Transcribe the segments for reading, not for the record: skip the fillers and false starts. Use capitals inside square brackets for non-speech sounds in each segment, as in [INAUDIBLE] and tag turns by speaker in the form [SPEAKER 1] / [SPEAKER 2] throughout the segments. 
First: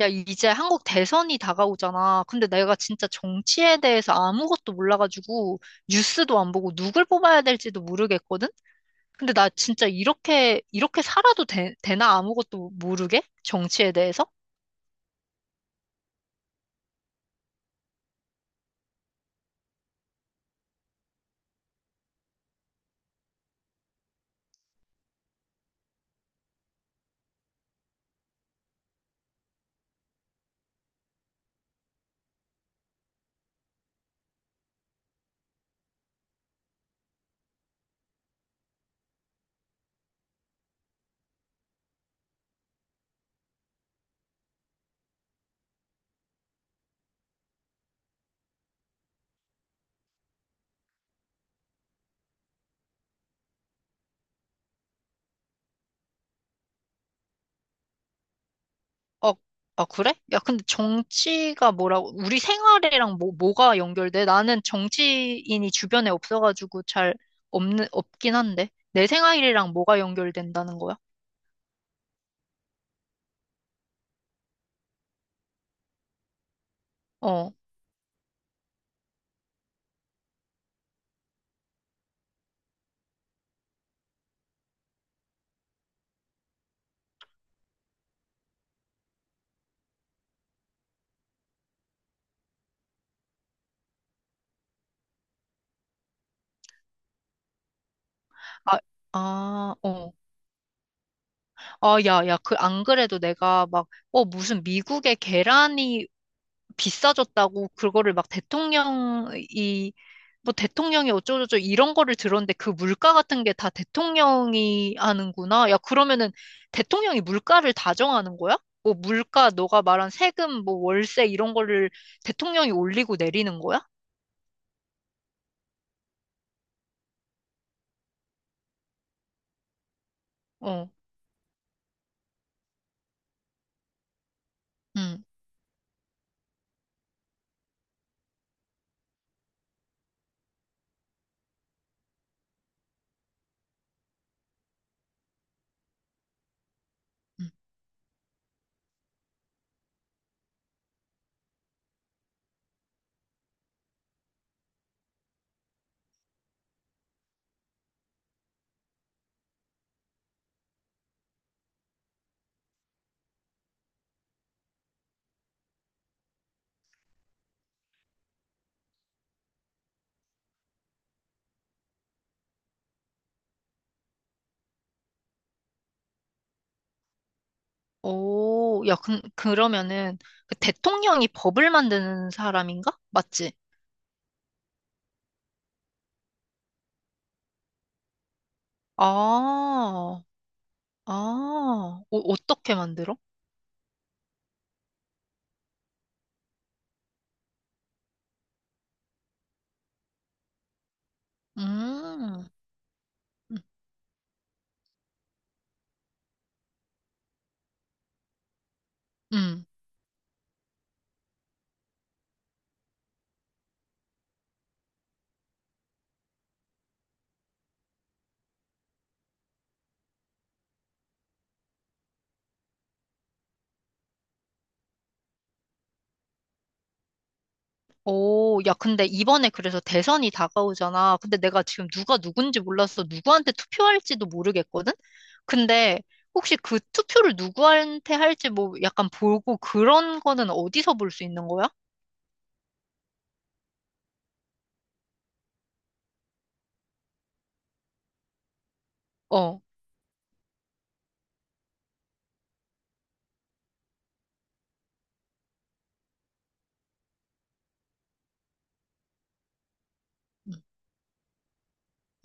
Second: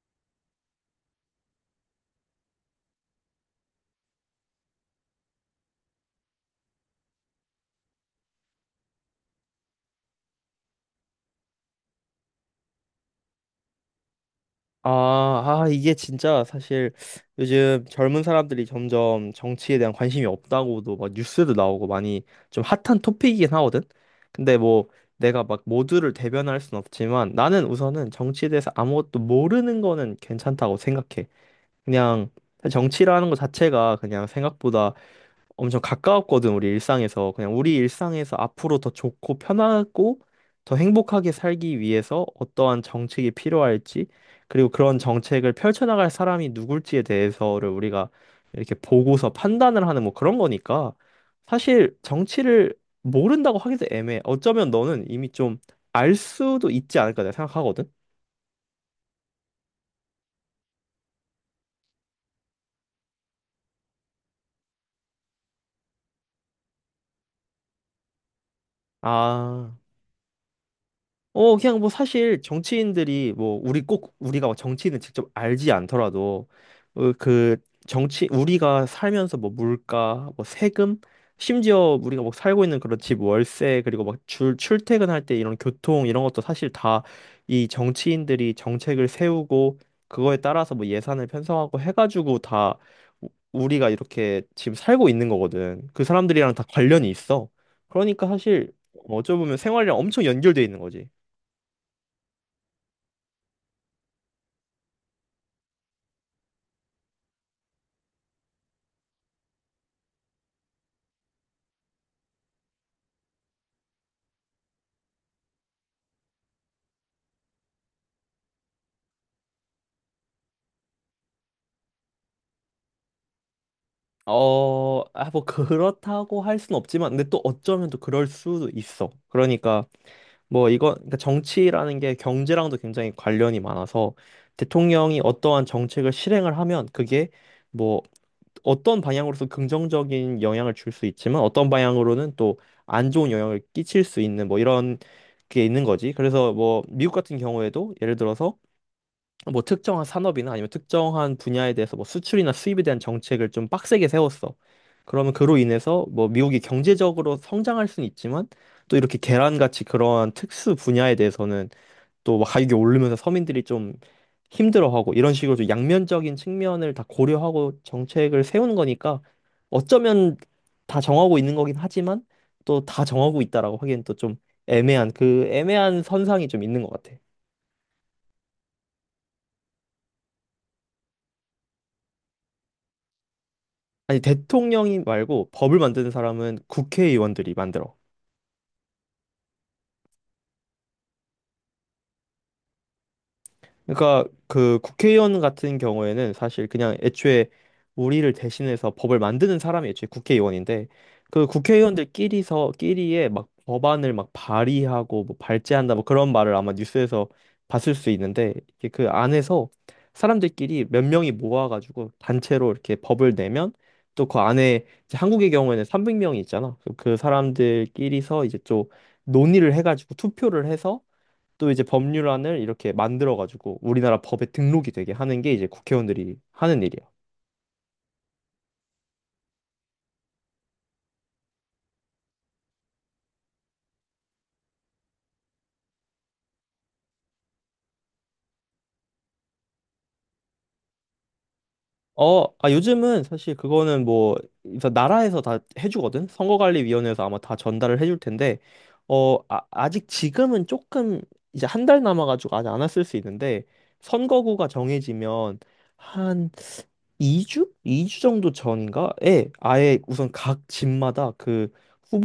[SPEAKER 1] 야, 이제 한국 대선이 다가오잖아. 근데 내가 진짜 정치에 대해서 아무것도 몰라가지고 뉴스도 안 보고 누굴 뽑아야 될지도 모르겠거든? 근데 나 진짜 이렇게 살아도 되나? 아무것도 모르게? 정치에 대해서?
[SPEAKER 2] 이게 진짜 사실, 요즘 젊은 사람들이 점점 정치에 대한 관심이 없다고도 막 뉴스도 나오고 많이 좀 핫한 토픽이긴 하거든. 근데 뭐, 내가 막 모두를 대변할 순 없지만 나는 우선은 정치에 대해서 아무것도 모르는 거는 괜찮다고 생각해. 그냥 사실 정치라는 것 자체가 그냥 생각보다 엄청 가까웠거든, 우리 일상에서. 그냥 우리 일상에서 앞으로 더 좋고 편하고 더 행복하게 살기 위해서 어떠한 정책이 필요할지, 그리고 그런 정책을 펼쳐나갈 사람이 누굴지에 대해서를 우리가 이렇게 보고서 판단을 하는 뭐 그런 거니까, 사실 정치를 모른다고 하기도 애매해. 어쩌면 너는 이미 좀 알 수도 있지 않을까 내가 생각하거든.
[SPEAKER 1] 어, 아, 그래? 야, 근데 정치가 뭐라고, 우리 생활이랑 뭐가 연결돼? 나는 정치인이 주변에 없어가지고 잘 없긴 한데. 내 생활이랑
[SPEAKER 2] 아.
[SPEAKER 1] 뭐가 연결된다는 거야?
[SPEAKER 2] 그냥 뭐 사실 정치인들이, 뭐 우리 꼭 우리가 뭐 정치인을 직접 알지 않더라도, 어,
[SPEAKER 1] 어.
[SPEAKER 2] 그 정치, 우리가 살면서 뭐 물가, 뭐 세금, 심지어 우리가 뭐 살고 있는 그런 집 월세, 그리고 막 출퇴근할 때 이런 교통 이런 것도 사실 다 이 정치인들이 정책을 세우고 그거에 따라서 뭐 예산을 편성하고 해가지고, 다 우리가 이렇게 지금 살고 있는 거거든. 그 사람들이랑 다 관련이 있어. 그러니까 사실,
[SPEAKER 1] 아,
[SPEAKER 2] 어쩌면
[SPEAKER 1] 아,
[SPEAKER 2] 생활이랑
[SPEAKER 1] 어.
[SPEAKER 2] 엄청 연결돼 있는 거지.
[SPEAKER 1] 아, 야, 야, 안 그래도 내가 막, 무슨 미국의 계란이 비싸졌다고 그거를 막 대통령이, 뭐 대통령이 어쩌고저쩌고 이런 거를 들었는데 그 물가 같은 게 다 대통령이 하는구나. 야, 그러면은 대통령이 물가를 다 정하는 거야? 뭐 물가, 너가 말한 세금, 뭐 월세 이런 거를 대통령이 올리고 내리는 거야?
[SPEAKER 2] 그렇다고 할 순 없지만, 근데 또 어쩌면 또 그럴 수도 있어. 그러니까, 뭐,
[SPEAKER 1] 어,
[SPEAKER 2] 이거, 그러니까 정치라는 게 경제랑도 굉장히 관련이 많아서, 대통령이
[SPEAKER 1] 응.
[SPEAKER 2] 어떠한 정책을 실행을 하면, 그게 뭐, 어떤 방향으로서 긍정적인 영향을 줄 수 있지만, 어떤 방향으로는 또 안 좋은 영향을 끼칠 수 있는, 뭐, 이런 게 있는 거지. 그래서 뭐, 미국 같은
[SPEAKER 1] 응.
[SPEAKER 2] 경우에도, 예를 들어서, 뭐 특정한 산업이나 아니면 특정한 분야에 대해서 뭐 수출이나 수입에 대한 정책을 좀 빡세게 세웠어. 그러면 그로 인해서 뭐 미국이 경제적으로 성장할 수는 있지만, 또 이렇게 계란같이 그러한 특수 분야에 대해서는 또막 가격이 오르면서 서민들이 좀 힘들어하고, 이런 식으로 좀 양면적인 측면을 다 고려하고 정책을 세우는 거니까, 어쩌면 다 정하고 있는 거긴 하지만 또 다 정하고 있다라고 하기엔 또 좀 애매한 선상이 좀 있는 것 같아.
[SPEAKER 1] 오, 야, 그러면은 그 대통령이 법을 만드는 사람인가? 맞지?
[SPEAKER 2] 아니, 대통령이 말고 법을 만드는 사람은 국회의원들이 만들어.
[SPEAKER 1] 아, 아, 어떻게 만들어?
[SPEAKER 2] 그러니까 그 국회의원 같은 경우에는 사실 그냥 애초에 우리를 대신해서 법을 만드는 사람이 애초에 국회의원인데, 그
[SPEAKER 1] 음,
[SPEAKER 2] 국회의원들끼리서 끼리에 막
[SPEAKER 1] 음,
[SPEAKER 2] 법안을 막 발의하고 뭐 발제한다 뭐 그런 말을 아마 뉴스에서 봤을 수 있는데, 이게 그
[SPEAKER 1] 음.
[SPEAKER 2] 안에서 사람들끼리 몇 명이 모아가지고 단체로 이렇게 법을 내면, 또 그 안에 이제 한국의 경우에는 300명이 있잖아. 그 사람들끼리서 이제 또 논의를 해가지고 투표를 해서 또 이제 법률안을 이렇게 만들어가지고 우리나라 법에 등록이 되게 하는 게 이제 국회의원들이 하는 일이야.
[SPEAKER 1] 오, 야, 근데 이번에 그래서 대선이 다가오잖아. 근데 내가 지금 누가 누군지 몰라서 누구한테 투표할지도 모르겠거든? 근데 혹시 그 투표를 누구한테 할지 뭐 약간 보고 그런 거는 어디서 볼 수 있는 거야?
[SPEAKER 2] 요즘은 사실 그거는 뭐, 그래서 나라에서 다 해주거든? 선거관리위원회에서 아마 다 전달을 해줄 텐데,
[SPEAKER 1] 어,
[SPEAKER 2] 아직 지금은 조금, 이제 한 달 남아가지고 아직 안 왔을 수 있는데, 선거구가 정해지면 한 2주? 이주 정도 전인가에 아예 우선
[SPEAKER 1] 음,
[SPEAKER 2] 각 집마다 그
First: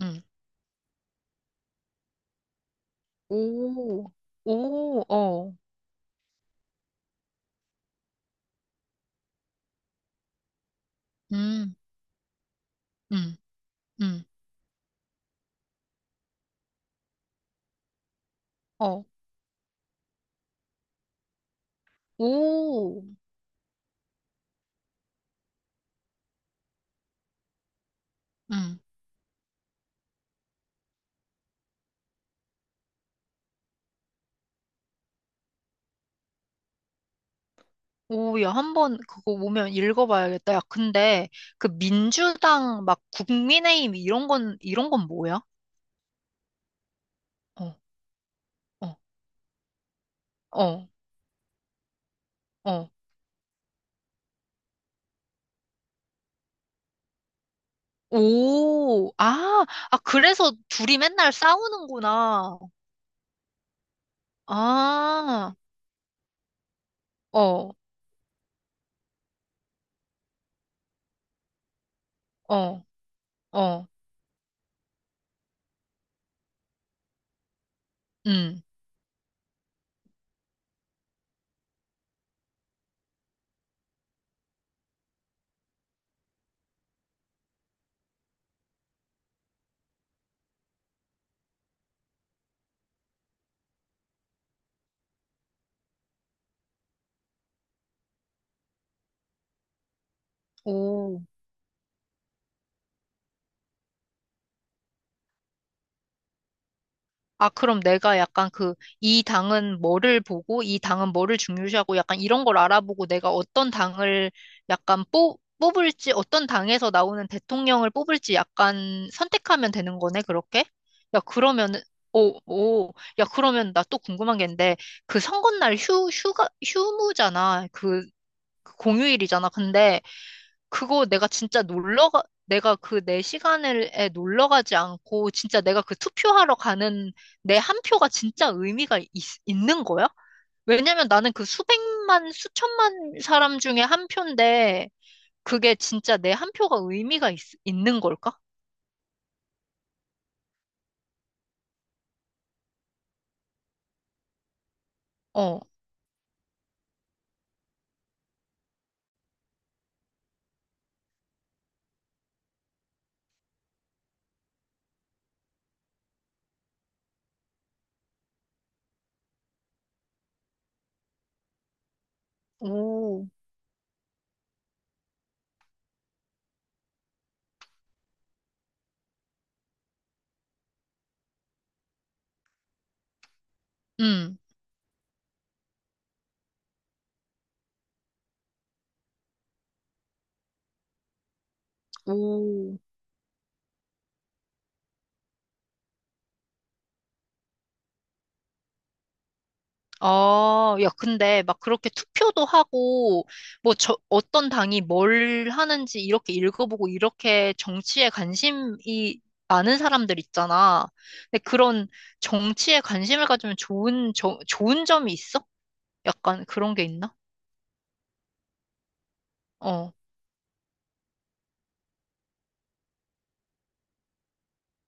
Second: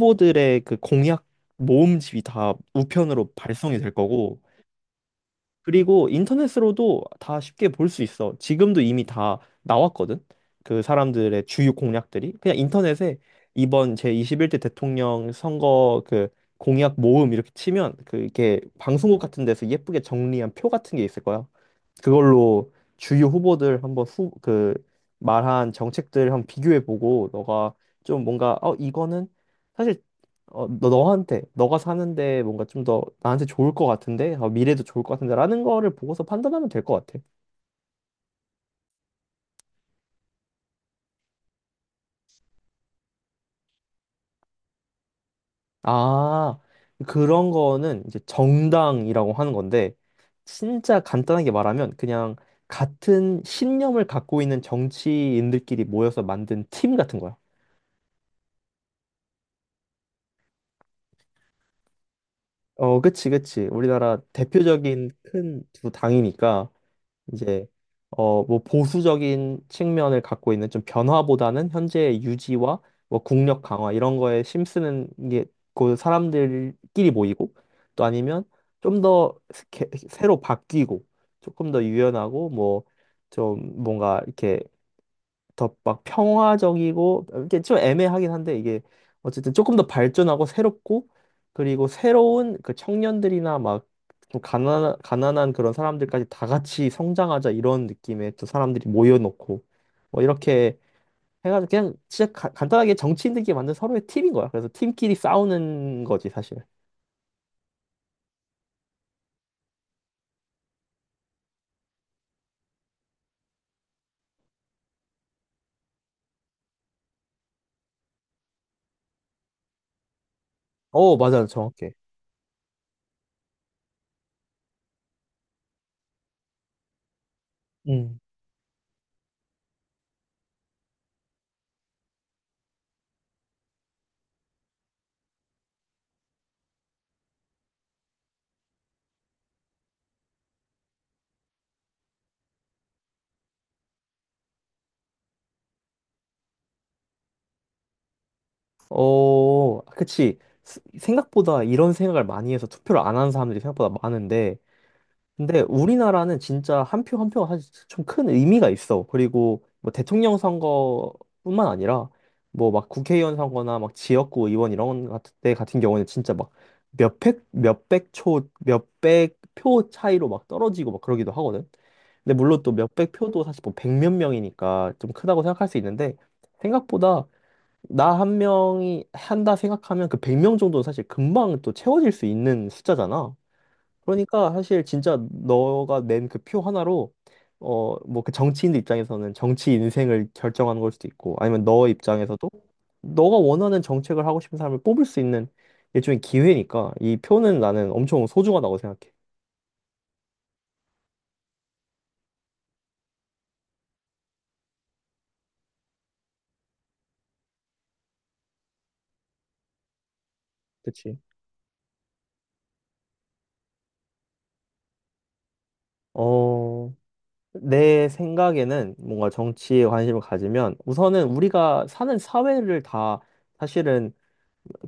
[SPEAKER 1] 음.
[SPEAKER 2] 그 공약 모음집이 다 우편으로 발송이 될
[SPEAKER 1] 오,
[SPEAKER 2] 거고,
[SPEAKER 1] 오, 어,
[SPEAKER 2] 그리고 인터넷으로도 다 쉽게 볼 수 있어. 지금도 이미 다 나왔거든, 그 사람들의 주요
[SPEAKER 1] 음,
[SPEAKER 2] 공약들이. 그냥 인터넷에
[SPEAKER 1] 음,
[SPEAKER 2] 이번
[SPEAKER 1] 음,
[SPEAKER 2] 제21대 대통령 선거 그 공약 모음 이렇게 치면 그게
[SPEAKER 1] 어,
[SPEAKER 2] 방송국 같은 데서 예쁘게 정리한 표 같은 게 있을 거야. 그걸로
[SPEAKER 1] 오,
[SPEAKER 2] 주요 후보들 한번 그 말한 정책들 한번 비교해 보고, 너가 좀 뭔가
[SPEAKER 1] 음.
[SPEAKER 2] 이거는 사실, 너가 사는데 뭔가 좀 더 나한테 좋을 것 같은데? 어, 미래도 좋을 것 같은데? 라는 거를 보고서 판단하면 될 것 같아.
[SPEAKER 1] 오, 야, 한번 그거 오면 읽어봐야겠다. 야, 근데 그 민주당 막 국민의힘 이런 건 뭐야?
[SPEAKER 2] 아, 그런
[SPEAKER 1] 어,
[SPEAKER 2] 거는 이제
[SPEAKER 1] 어,
[SPEAKER 2] 정당이라고 하는 건데,
[SPEAKER 1] 어,
[SPEAKER 2] 진짜 간단하게 말하면 그냥
[SPEAKER 1] 어.
[SPEAKER 2] 같은 신념을 갖고 있는 정치인들끼리 모여서 만든 팀 같은 거야.
[SPEAKER 1] 오, 아, 아, 그래서 둘이 맨날 싸우는구나.
[SPEAKER 2] 그치, 그치. 우리나라 대표적인
[SPEAKER 1] 아,
[SPEAKER 2] 큰 두 당이니까. 이제
[SPEAKER 1] 어,
[SPEAKER 2] 뭐 보수적인 측면을 갖고 있는, 좀 변화보다는 현재의 유지와
[SPEAKER 1] 어,
[SPEAKER 2] 뭐 국력
[SPEAKER 1] 어,
[SPEAKER 2] 강화 이런 거에 힘쓰는 게 그 사람들끼리 모이고, 또 아니면
[SPEAKER 1] 음,
[SPEAKER 2] 좀 더 새로 바뀌고 조금 더 유연하고 뭐 좀 뭔가 이렇게 더 막 평화적이고, 이게 좀 애매하긴 한데, 이게 어쨌든 조금 더 발전하고 새롭고, 그리고 새로운 그 청년들이나 막 좀 가난한 그런 사람들까지 다 같이 성장하자 이런 느낌의 또 사람들이 모여놓고 뭐 이렇게
[SPEAKER 1] 오.
[SPEAKER 2] 해가지고, 그냥 진짜 간단하게 정치인들끼리 만든 서로의 팀인 거야. 그래서 팀끼리 싸우는 거지, 사실.
[SPEAKER 1] 아, 그럼 내가 약간 이 당은 뭐를 보고, 이 당은 뭐를 중요시하고, 약간 이런 걸 알아보고, 내가 어떤 당을 약간 뽑을지, 어떤 당에서 나오는 대통령을 뽑을지 약간 선택하면 되는 거네, 그렇게?
[SPEAKER 2] 어,
[SPEAKER 1] 야,
[SPEAKER 2] 맞아,
[SPEAKER 1] 그러면은,
[SPEAKER 2] 정확해.
[SPEAKER 1] 오, 오, 야, 그러면 나 또 궁금한 게 있는데, 그 선거날 휴가, 휴무잖아.
[SPEAKER 2] 음.
[SPEAKER 1] 그 공휴일이잖아. 근데, 그거 내가 진짜 내가 그 내 시간에 놀러 가지 않고 진짜 내가 그 투표하러 가는 내 한 표가 진짜 의미가 있는 거야? 왜냐면 나는 그 수백만, 수천만 사람 중에 한 표인데 그게 진짜 내 한 표가 의미가 있는 걸까?
[SPEAKER 2] 어, 그치. 생각보다 이런 생각을 많이 해서 투표를 안 하는 사람들이 생각보다 많은데,
[SPEAKER 1] 어,
[SPEAKER 2] 근데 우리나라는 진짜 한 표 한 표가 사실 좀 큰 의미가 있어. 그리고 뭐 대통령 선거뿐만 아니라 뭐 막 국회의원 선거나 막 지역구 의원 이런 것 같은 때 같은 경우는 진짜 막 몇백 표 차이로 막 떨어지고 막 그러기도 하거든. 근데 물론 또 몇백
[SPEAKER 1] 오,
[SPEAKER 2] 표도 사실 뭐 백몇 명이니까 좀 크다고 생각할 수 있는데, 생각보다, 나 한 명이 한다 생각하면 그 100명 정도는 사실 금방 또 채워질 수 있는 숫자잖아.
[SPEAKER 1] 음,
[SPEAKER 2] 그러니까 사실 진짜 너가 낸 그 표 하나로 뭐 그 정치인들 입장에서는 정치 인생을 결정하는 걸 수도 있고, 아니면 너 입장에서도
[SPEAKER 1] 오.
[SPEAKER 2] 너가 원하는 정책을 하고 싶은 사람을 뽑을 수 있는 일종의 기회니까, 이 표는 나는 엄청 소중하다고 생각해.
[SPEAKER 1] 아, 야, 근데 막 그렇게 투표도 하고, 뭐, 저, 어떤 당이 뭘 하는지 이렇게 읽어보고, 이렇게 정치에 관심이 많은 사람들 있잖아.
[SPEAKER 2] 그치?
[SPEAKER 1] 근데 그런 정치에 관심을 가지면 좋은 점이 있어? 약간 그런 게
[SPEAKER 2] 어,
[SPEAKER 1] 있나?
[SPEAKER 2] 내 생각에는 뭔가 정치에
[SPEAKER 1] 어,
[SPEAKER 2] 관심을 가지면 우선은 우리가 사는 사회를 다, 사실은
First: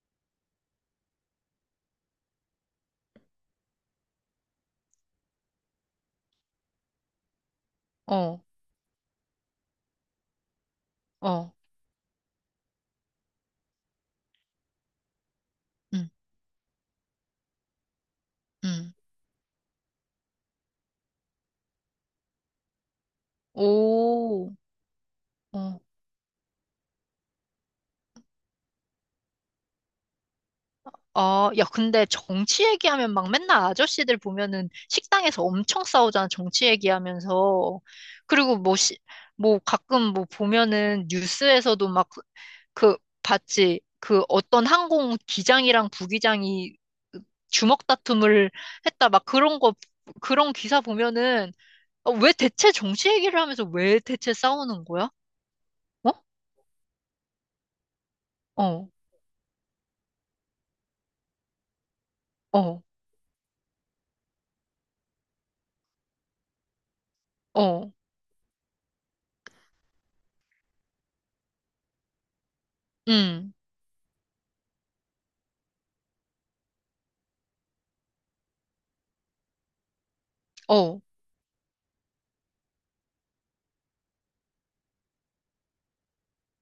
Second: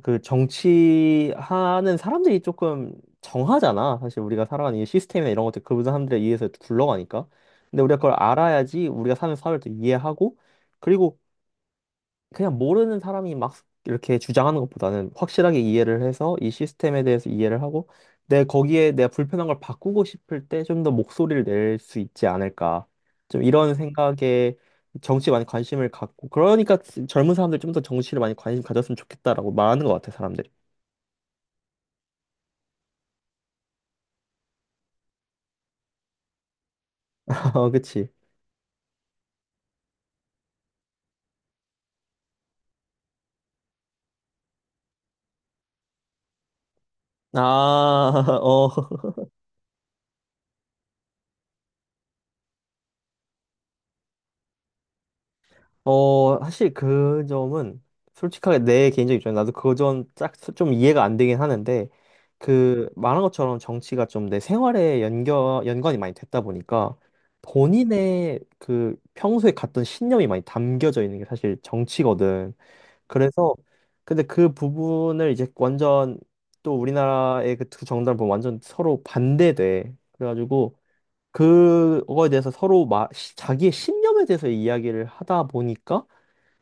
[SPEAKER 2] 그 정치하는 사람들이 조금 정하잖아. 사실 우리가 살아가는 이 시스템이나 이런 것들 그 사람들에 의해서 굴러가니까. 근데 우리가 그걸
[SPEAKER 1] 어,
[SPEAKER 2] 알아야지 우리가 사는 사회를 또 이해하고, 그리고
[SPEAKER 1] 어,
[SPEAKER 2] 그냥 모르는 사람이 막 이렇게 주장하는 것보다는 확실하게 이해를
[SPEAKER 1] 음,
[SPEAKER 2] 해서 이 시스템에 대해서 이해를 하고, 내 거기에
[SPEAKER 1] 음.
[SPEAKER 2] 내가 불편한 걸 바꾸고 싶을 때 좀 더 목소리를 낼 수 있지 않을까. 좀 이런
[SPEAKER 1] 오,
[SPEAKER 2] 생각에 정치에 많이
[SPEAKER 1] 어.
[SPEAKER 2] 관심을 갖고, 그러니까 젊은 사람들 좀 더 정치를 많이 관심 가졌으면 좋겠다라고 말하는 것 같아, 사람들이.
[SPEAKER 1] 어, 야, 근데 정치 얘기하면 막 맨날 아저씨들 보면은 식당에서 엄청 싸우잖아, 정치
[SPEAKER 2] 어,
[SPEAKER 1] 얘기하면서.
[SPEAKER 2] 그치.
[SPEAKER 1] 그리고 뭐, 뭐 가끔 뭐 보면은 뉴스에서도 막 그 봤지. 그 어떤 항공 기장이랑 부기장이
[SPEAKER 2] 아,
[SPEAKER 1] 주먹
[SPEAKER 2] [LAUGHS]
[SPEAKER 1] 다툼을
[SPEAKER 2] 어,
[SPEAKER 1] 했다, 막 그런 거, 그런 기사 보면은 어, 왜 대체 정치 얘기를 하면서 왜 대체 싸우는 거야? 어?
[SPEAKER 2] 사실 그 점은, 솔직하게
[SPEAKER 1] 어,
[SPEAKER 2] 내 개인적 입장에 나도 그 점 딱 좀 이해가 안 되긴 하는데,
[SPEAKER 1] 어,
[SPEAKER 2] 그 말한 것처럼 정치가 좀 내 생활에 연관이 많이 됐다 보니까,
[SPEAKER 1] 어,
[SPEAKER 2] 본인의 그 평소에 갔던 신념이 많이 담겨져 있는 게 사실 정치거든.
[SPEAKER 1] 음,
[SPEAKER 2] 그래서, 근데 그 부분을 이제 완전, 또 우리나라의 그 두 정당을 보면 완전 서로 반대돼. 그래가지고
[SPEAKER 1] 어,
[SPEAKER 2] 그거에 대해서 서로 자기의 신념에 대해서 이야기를 하다 보니까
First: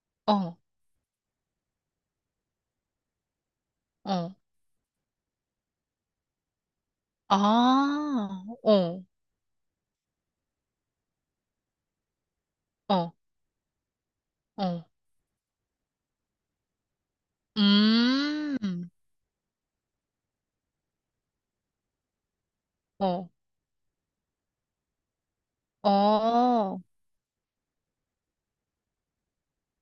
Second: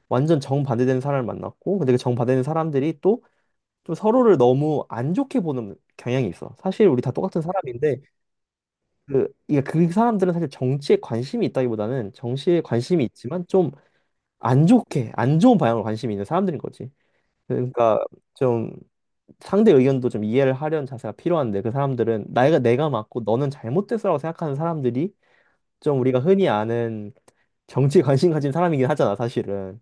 [SPEAKER 2] 완전
[SPEAKER 1] 어,
[SPEAKER 2] 정반대되는 사람을 만났고, 근데 그 정반대되는 사람들이 또 좀
[SPEAKER 1] 어.
[SPEAKER 2] 서로를 너무 안 좋게 보는 경향이 있어. 사실 우리 다 똑같은 사람인데,
[SPEAKER 1] 아, 어,
[SPEAKER 2] 이게 그 사람들은 사실 정치에 관심이 있다기보다는 정치에 관심이
[SPEAKER 1] 어,
[SPEAKER 2] 있지만 좀 안
[SPEAKER 1] 어.
[SPEAKER 2] 좋게, 안 좋은 방향으로 관심이 있는 사람들인 거지. 그러니까 좀
[SPEAKER 1] 음,
[SPEAKER 2] 상대 의견도 좀 이해를 하려는 자세가 필요한데, 그 사람들은 나이가 내가 맞고
[SPEAKER 1] 어,
[SPEAKER 2] 너는 잘못됐어라고 생각하는 사람들이 좀 우리가 흔히
[SPEAKER 1] 어.
[SPEAKER 2] 아는 정치에 관심 가진 사람이긴 하잖아, 사실은.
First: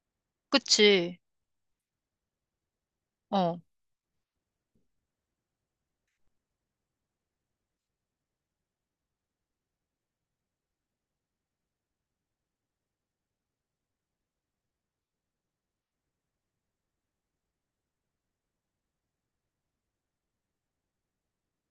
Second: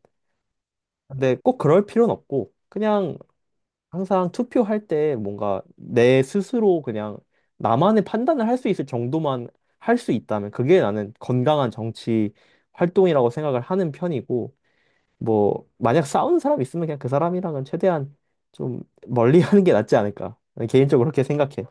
[SPEAKER 1] 그치.
[SPEAKER 2] 근데 꼭 그럴 필요는 없고, 그냥
[SPEAKER 1] 어.
[SPEAKER 2] 항상 투표할 때 뭔가 내 스스로 그냥 나만의 판단을 할 수 있을 정도만 할 수 있다면 그게 나는 건강한 정치 활동이라고 생각을 하는 편이고, 뭐, 만약 싸우는 사람 있으면 그냥 그 사람이랑은 최대한 좀 멀리 [LAUGHS] 하는 게 낫지 않을까. 개인적으로 그렇게 생각해.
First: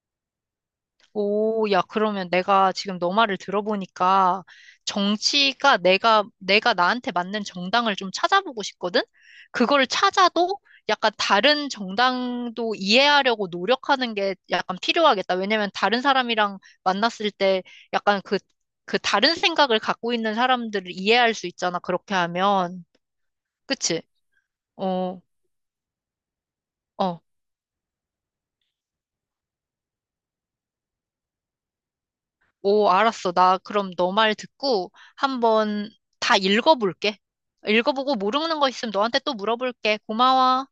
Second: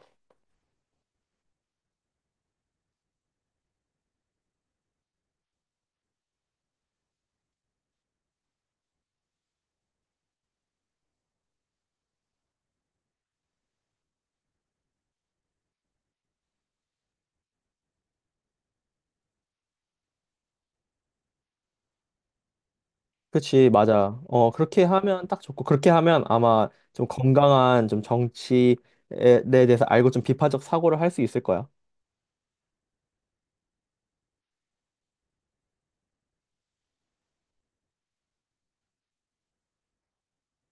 [SPEAKER 1] 오, 야, 그러면 내가 지금 너 말을 들어보니까 정치가 내가 나한테 맞는 정당을 좀 찾아보고 싶거든? 그걸 찾아도 약간 다른 정당도 이해하려고 노력하는 게 약간 필요하겠다. 왜냐면 다른 사람이랑 만났을 때 약간 그 다른 생각을 갖고 있는 사람들을 이해할 수 있잖아. 그렇게 하면.
[SPEAKER 2] 그치,
[SPEAKER 1] 그치?
[SPEAKER 2] 맞아. 그렇게
[SPEAKER 1] 어,
[SPEAKER 2] 하면 딱 좋고, 그렇게 하면 아마 좀
[SPEAKER 1] 어.
[SPEAKER 2] 건강한 좀 정치에 대해서 알고 좀 비판적 사고를 할 수 있을 거야.
[SPEAKER 1] 오, 알았어. 나 그럼 너 말 듣고 한번 다 읽어볼게. 읽어보고 모르는 거 있으면 너한테 또 물어볼게. 고마워.